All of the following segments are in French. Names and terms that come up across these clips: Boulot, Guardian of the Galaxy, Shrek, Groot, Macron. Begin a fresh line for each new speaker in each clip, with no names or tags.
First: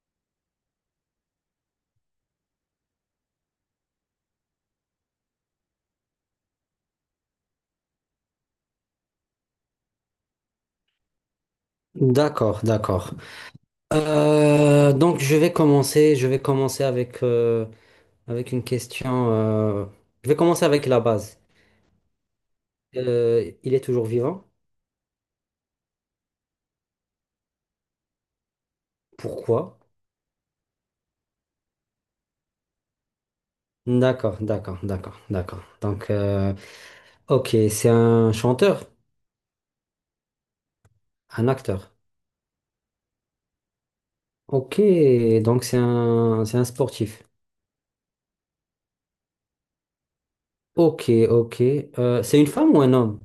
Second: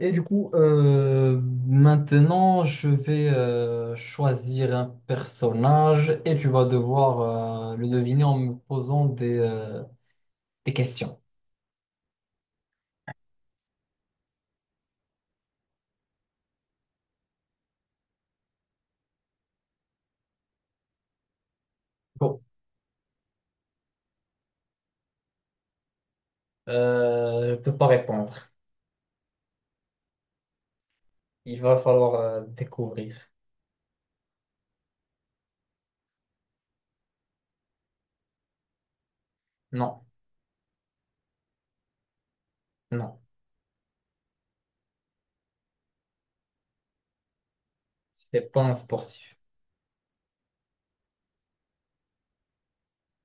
Et du coup, maintenant, je vais choisir un personnage et tu vas devoir le deviner en me posant des questions.
D'accord, d'accord. Donc je vais commencer avec, avec une question. Je vais commencer avec la base.
Bon,
Il est toujours vivant?
je peux pas répondre.
Pourquoi?
Il va falloir découvrir.
D'accord, d'accord, d'accord, d'accord. Donc, ok, c'est un chanteur,
Non,
un acteur.
non,
Ok, donc c'est un sportif.
c'est pas un sportif.
Ok, ok. C'est une femme ou un homme?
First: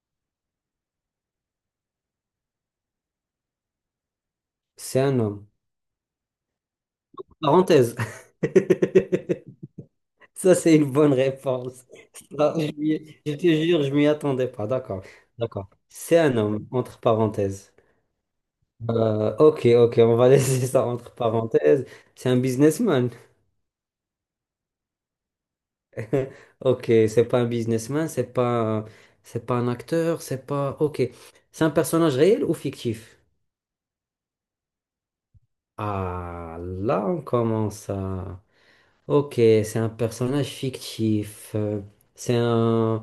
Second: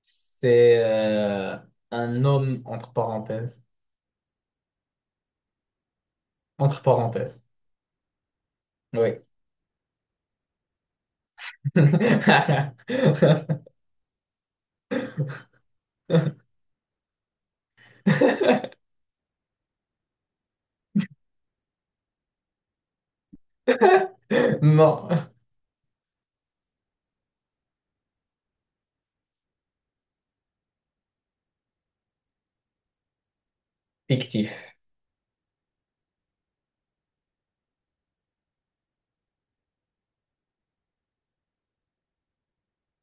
C'est un homme entre parenthèses.
C'est un homme.
Entre parenthèses.
Parenthèse.
Oui.
Ça, c'est une bonne réponse. Ça, je te jure, je m'y attendais pas. D'accord. D'accord. C'est un homme, entre parenthèses. Ok, ok, on va laisser ça entre parenthèses. C'est un businessman.
Non,
Ok, c'est pas un businessman, c'est pas un acteur, c'est pas. Ok. C'est un personnage réel ou fictif?
fictif,
Ah, là, on commence à. Ok, c'est un personnage fictif. C'est un...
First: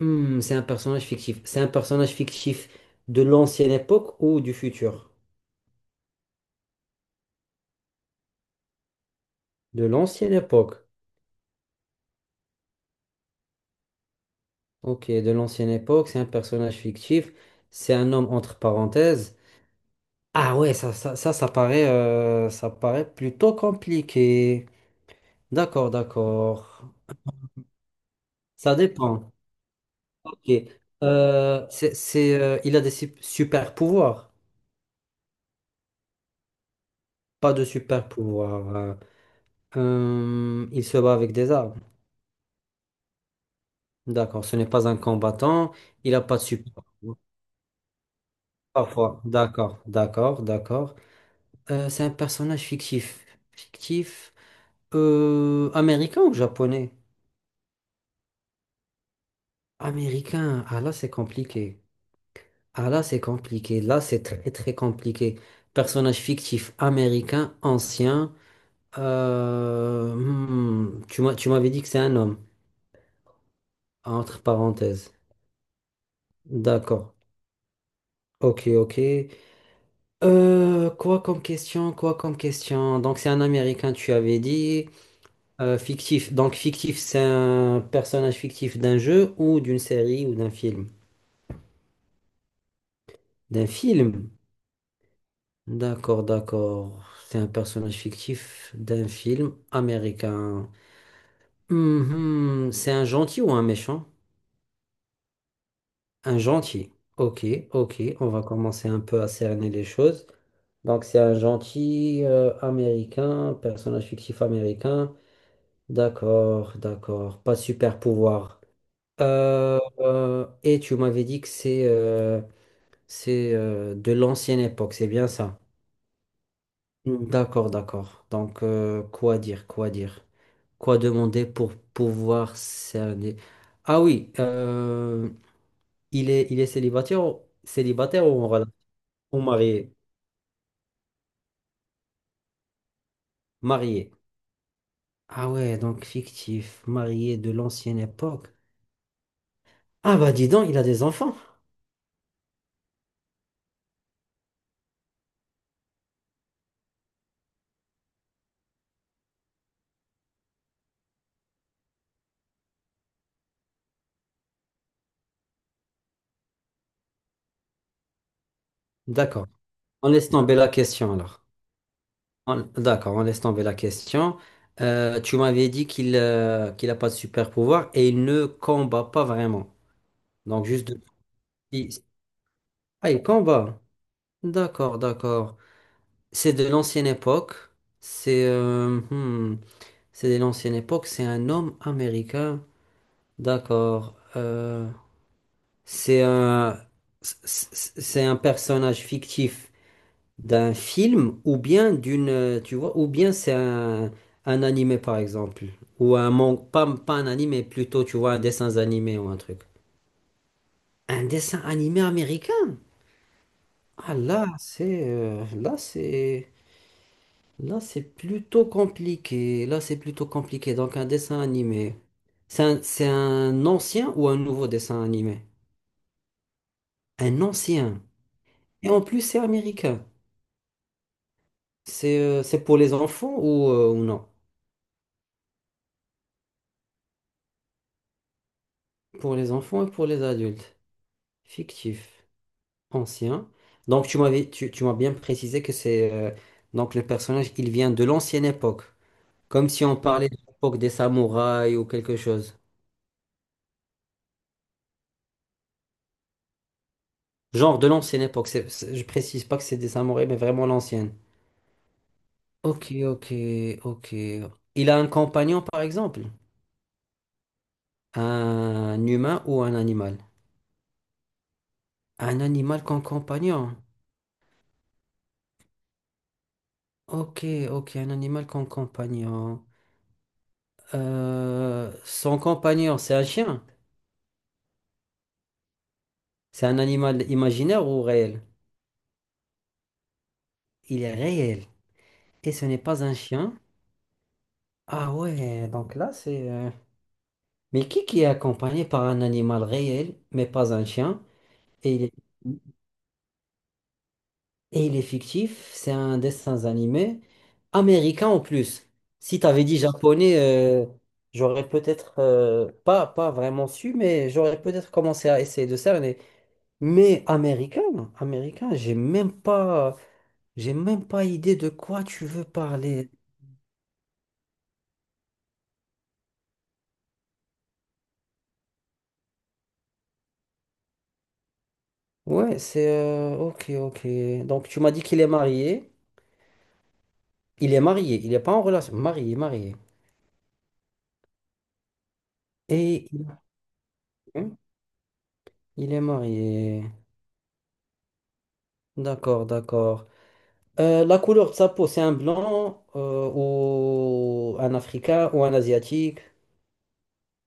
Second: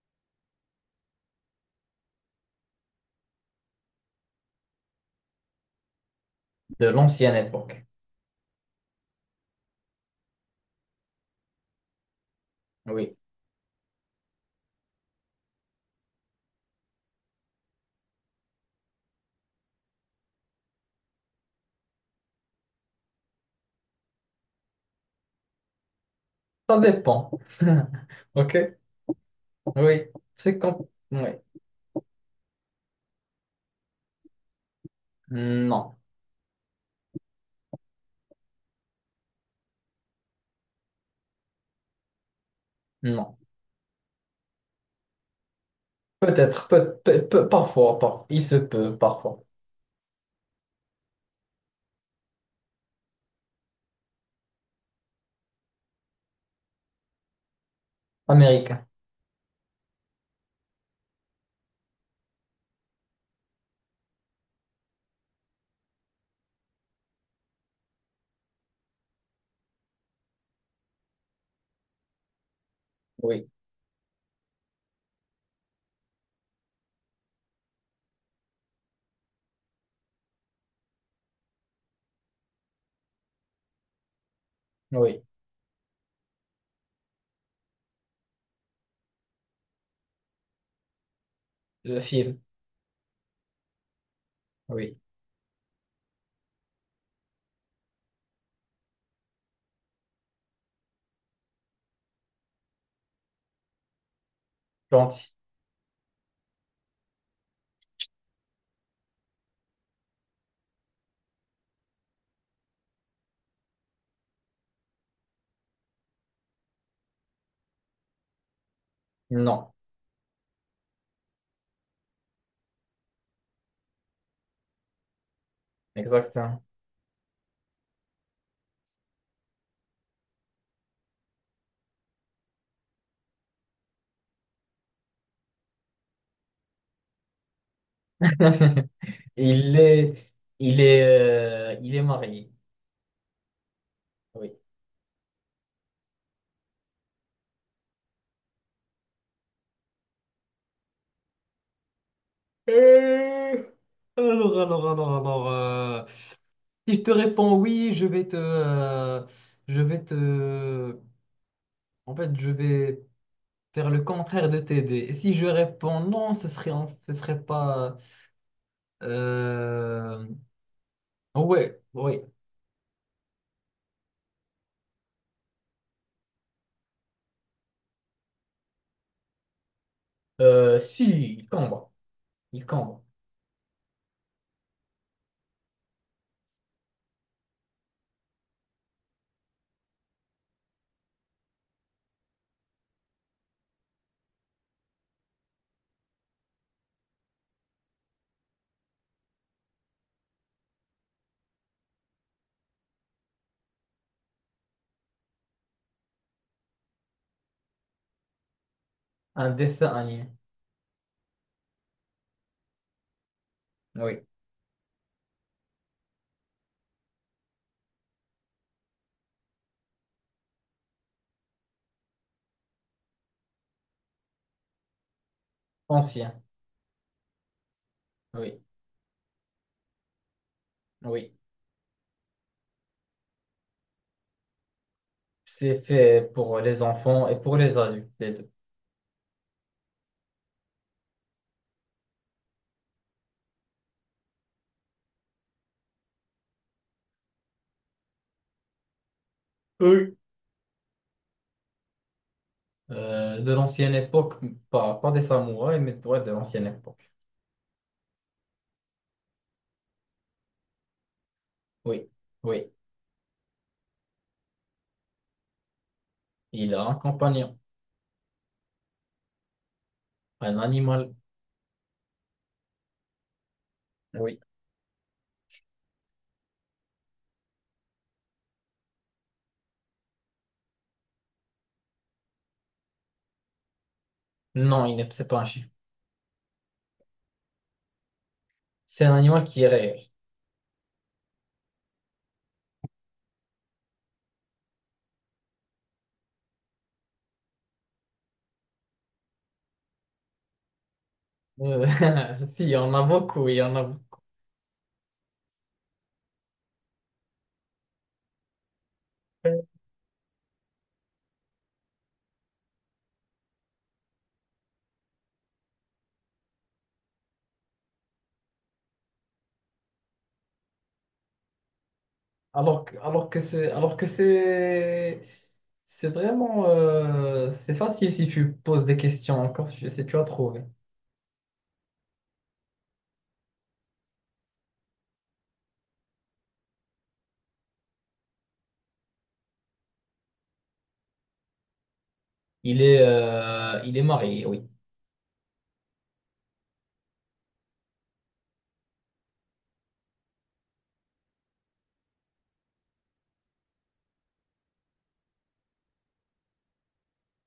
Hmm, c'est un personnage fictif. C'est un personnage fictif de l'ancienne époque ou du futur?
de l'ancienne époque.
De l'ancienne époque.
Oui.
Ok, de l'ancienne époque, c'est un personnage fictif. C'est un homme entre parenthèses. Ah ouais, ça, ça paraît plutôt compliqué. D'accord,
Ça
d'accord.
dépend.
Ça
Ok?
dépend.
Oui.
Ok.
C'est quand... Oui.
Il a des super pouvoirs.
Non.
Pas de super pouvoirs. Il se bat avec des armes.
Non.
D'accord, ce n'est pas un combattant. Il n'a pas de
Peut-être.
support.
Parfois, parfois. Il se peut,
Parfois.
parfois.
D'accord, d'accord, d'accord. C'est un personnage fictif. Fictif. Américain ou japonais?
Américain.
Américain. Ah là, c'est compliqué. Ah là, c'est compliqué. Là, c'est très, très compliqué. Personnage fictif américain, ancien. Tu m'avais dit que c'est un homme,
Oui.
entre parenthèses. D'accord. Ok, ok. Quoi comme question, quoi comme question. Donc c'est un Américain, tu avais dit,
Oui.
fictif. Donc fictif, c'est un personnage fictif d'un jeu ou d'une série ou d'un film?
Le film.
D'un film.
Oui.
D'accord, d'accord. C'est un personnage fictif d'un film américain. Mhm. C'est un gentil ou un méchant?
Gentil.
Un gentil. Ok, ok. On va commencer un peu à cerner les choses. Donc c'est un gentil américain, personnage fictif américain. D'accord, d'accord. Pas de super pouvoir.
Non.
Et tu m'avais dit que c'est de l'ancienne époque, c'est bien ça?
Exactement.
Mm. D'accord, d'accord. Donc, quoi dire, quoi dire? Quoi demander pour pouvoir cerner? Ah oui, il est célibataire, célibataire ou en relation? Ou
Il
marié?
est... Il est... Il est marié.
Marié.
Oui.
Ah ouais, donc fictif, marié de l'ancienne époque. Ah bah dis donc, il a des enfants.
Euh, alors, alors... Si je te réponds oui, je vais te... Je vais te... En fait, je vais... faire le contraire de t'aider. Et si je réponds non, ce serait, ce serait pas.
D'accord. On
Euh...
laisse tomber la question alors.
Ouais, oui.
D'accord, on laisse tomber la question. Tu m'avais dit qu'il qu'il n'a pas de super pouvoir et il ne combat pas vraiment. Donc juste de...
Si, il combat.
il-
Il combat.
Ah, il combat. D'accord, d'accord. C'est de l'ancienne époque. C'est euh, hmm, c'est de l'ancienne époque. C'est un homme américain. D'accord. C'est un c'est un personnage fictif. D'un film ou bien d'une, tu vois, ou bien c'est un animé par exemple, ou un manga, pas, pas un animé, plutôt tu vois un dessin animé ou un
Un
truc.
dessin animé.
Un dessin animé américain? Ah
Oui.
là, c'est là c'est là c'est plutôt compliqué. Là c'est plutôt compliqué. Donc un dessin animé, c'est un ancien ou un nouveau dessin animé?
Ancien.
Un ancien.
Oui.
Et en plus c'est américain.
Oui.
C'est pour les enfants ou non?
C'est fait pour les enfants et pour les adultes, les deux.
Pour les enfants et pour les adultes. Fictif, ancien. Donc tu m'avais, tu m'as bien précisé que c'est donc le personnage, il vient de l'ancienne époque, comme si on
Oui.
parlait de l'époque des samouraïs ou quelque chose.
De l'ancienne époque, pas des samouraïs, mais ouais de l'ancienne époque.
Genre de l'ancienne époque. Je précise pas que c'est des samouraïs, mais vraiment l'ancienne.
Oui. Oui.
Ok, ok, ok. Il a un compagnon par exemple,
Il a un compagnon.
un humain ou un animal.
Un animal.
Un animal comme compagnon.
Oui.
Ok, ok, un animal comme compagnon. Son compagnon, c'est un chien.
Non, il n'est, c'est pas un chien.
C'est un animal imaginaire ou réel?
C'est un animal qui est réel.
Il est réel. Et ce n'est pas un chien? Ah ouais, donc là c'est... Mais qui est accompagné par un animal réel, mais pas un chien?
Euh,
Et il est,
si, il y en a beaucoup.
et il est fictif, c'est un dessin animé américain en plus. Si t'avais dit japonais, j'aurais peut-être pas, pas vraiment su, mais j'aurais peut-être commencé à essayer de cerner. Mais américain, américain, j'ai même pas... J'ai même pas idée de quoi tu veux parler.
Alors que c'est vraiment, c'est facile si tu poses des questions encore, si tu as trouvé.
Ouais, c'est... ok, ok. Donc, tu m'as dit qu'il est marié. Il est marié, il n'est pas en relation. Marié, marié. Et il
Il est marié,
hein,
oui.
il est marié. D'accord, d'accord. La couleur de sa peau, c'est un blanc ou un africain ou un asiatique?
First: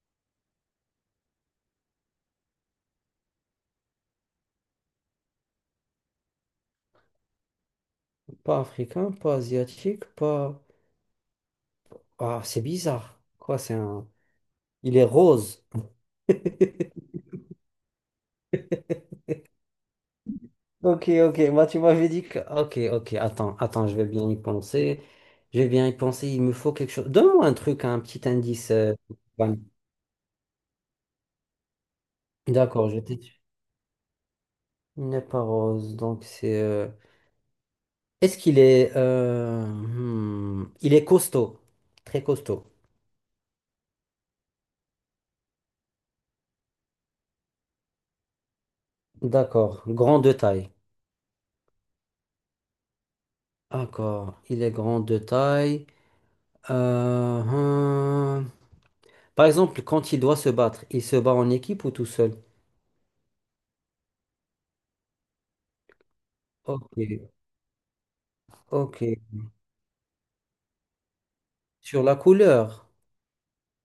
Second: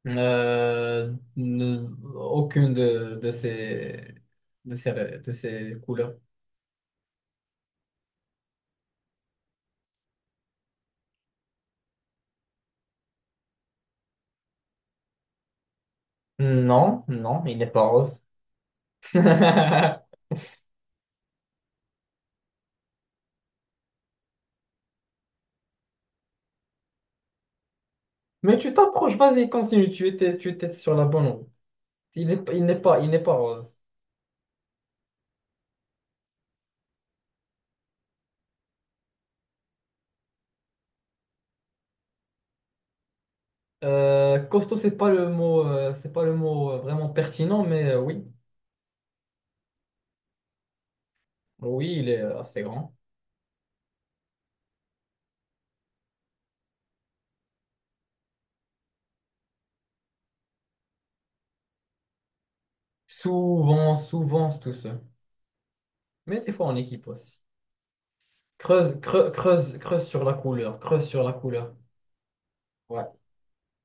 Euh, ne- aucune de ses, de ses couleurs.
Pas africain, pas asiatique, pas... Ah, c'est bizarre. Quoi, c'est un... Il est rose.
Non, non, il n'est pas rose. Mais
Ok, ok, bah tu m'avais dit que... Ok, ok, attends, attends, je vais bien y penser. Je vais bien y penser, il me faut quelque chose. Donne-moi un truc, un petit indice.
tu t'approches, vas-y,
Van.
continue, tu étais sur la bonne route.
D'accord, je
Il
t'ai
n'est pas
dit.
rose.
Il n'est pas rose, donc c'est... Est-ce qu'il est... Il est costaud, très costaud.
Costaud, c'est pas le mot, vraiment pertinent, mais oui,
D'accord, grand de taille.
oui, il est assez grand.
D'accord, il est grand de taille. Euh, hmm. Par exemple, quand il doit se battre, il se bat en équipe ou tout seul?
Souvent, souvent, c'est tout seul. Mais des fois en
Ok,
équipe aussi.
ok.
Creuse, creuse, creuse sur la couleur, creuse sur la couleur.
Sur la couleur.
Ouais.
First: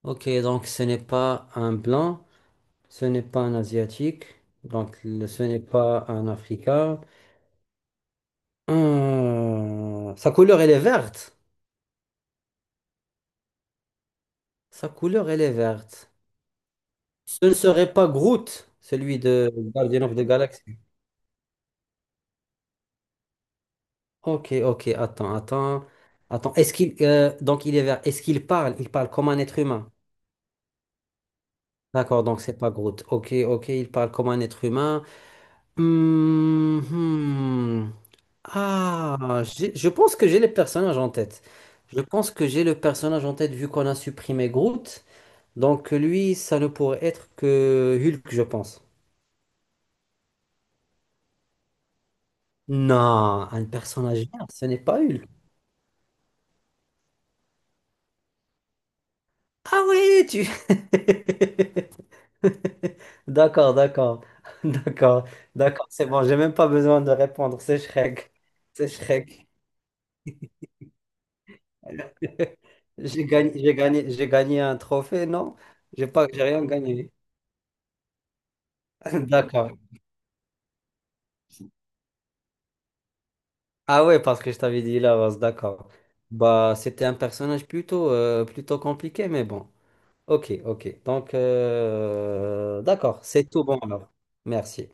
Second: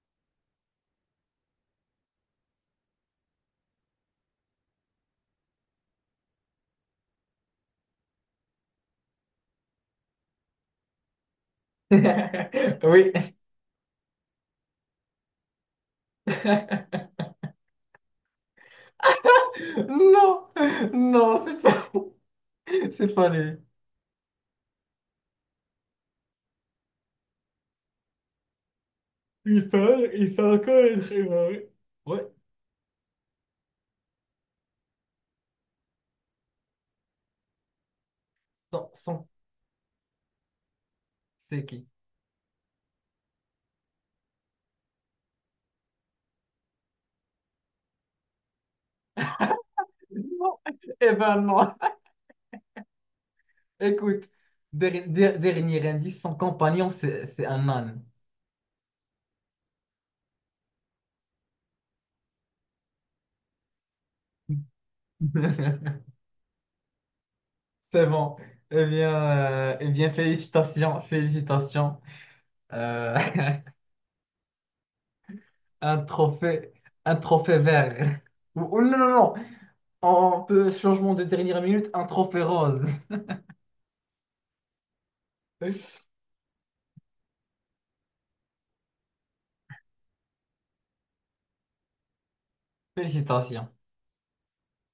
Ok, donc ce n'est pas un blanc, ce n'est pas un asiatique, ce n'est pas un africain. Sa couleur, elle est verte.
Oui.
Sa couleur, elle est verte. Ce ne serait pas Groot, celui de Guardian of the
Non,
Galaxy.
non, c'est pas, c'est pas lui.
Ok, ok, attends, attends. Attends, est-ce qu'il... donc il est vert. Est-ce qu'il parle? Il parle comme un être humain.
Il fait encore les trimarés.
D'accord,
Ouais.
donc c'est pas Groot. Ok, ok, il parle comme un être humain. Hmm, hmm.
Sans, sans,
Ah, je pense que j'ai les personnages en tête.
c'est qui?
Je pense que j'ai le personnage en tête vu qu'on a supprimé Groot. Donc lui, ça ne pourrait être que Hulk, je pense.
Non. Eh ben non.
Non, un personnage,
Écoute,
vert, ce n'est pas Hulk.
dernier indice, son compagnon, c'est un âne.
Ah oui, tu... D'accord, d'accord, d'accord, d'accord, c'est bon, j'ai même pas besoin de répondre, c'est
C'est
Shrek,
bon.
c'est Shrek.
Eh bien, félicitations, félicitations. Euh,
J'ai gagné, j'ai gagné, j'ai gagné un trophée, non?
un
J'ai pas, j'ai rien
trophée,
gagné.
un trophée vert. Ou non, non, non.
D'accord,
On peut, changement de dernière minute, un trophée rose.
ah ouais, parce que je t'avais dit la base, d'accord. Bah, c'était un personnage plutôt, plutôt compliqué, mais bon. Ok, ok. Donc, d'accord, c'est tout
Félicitations.
bon alors. Merci.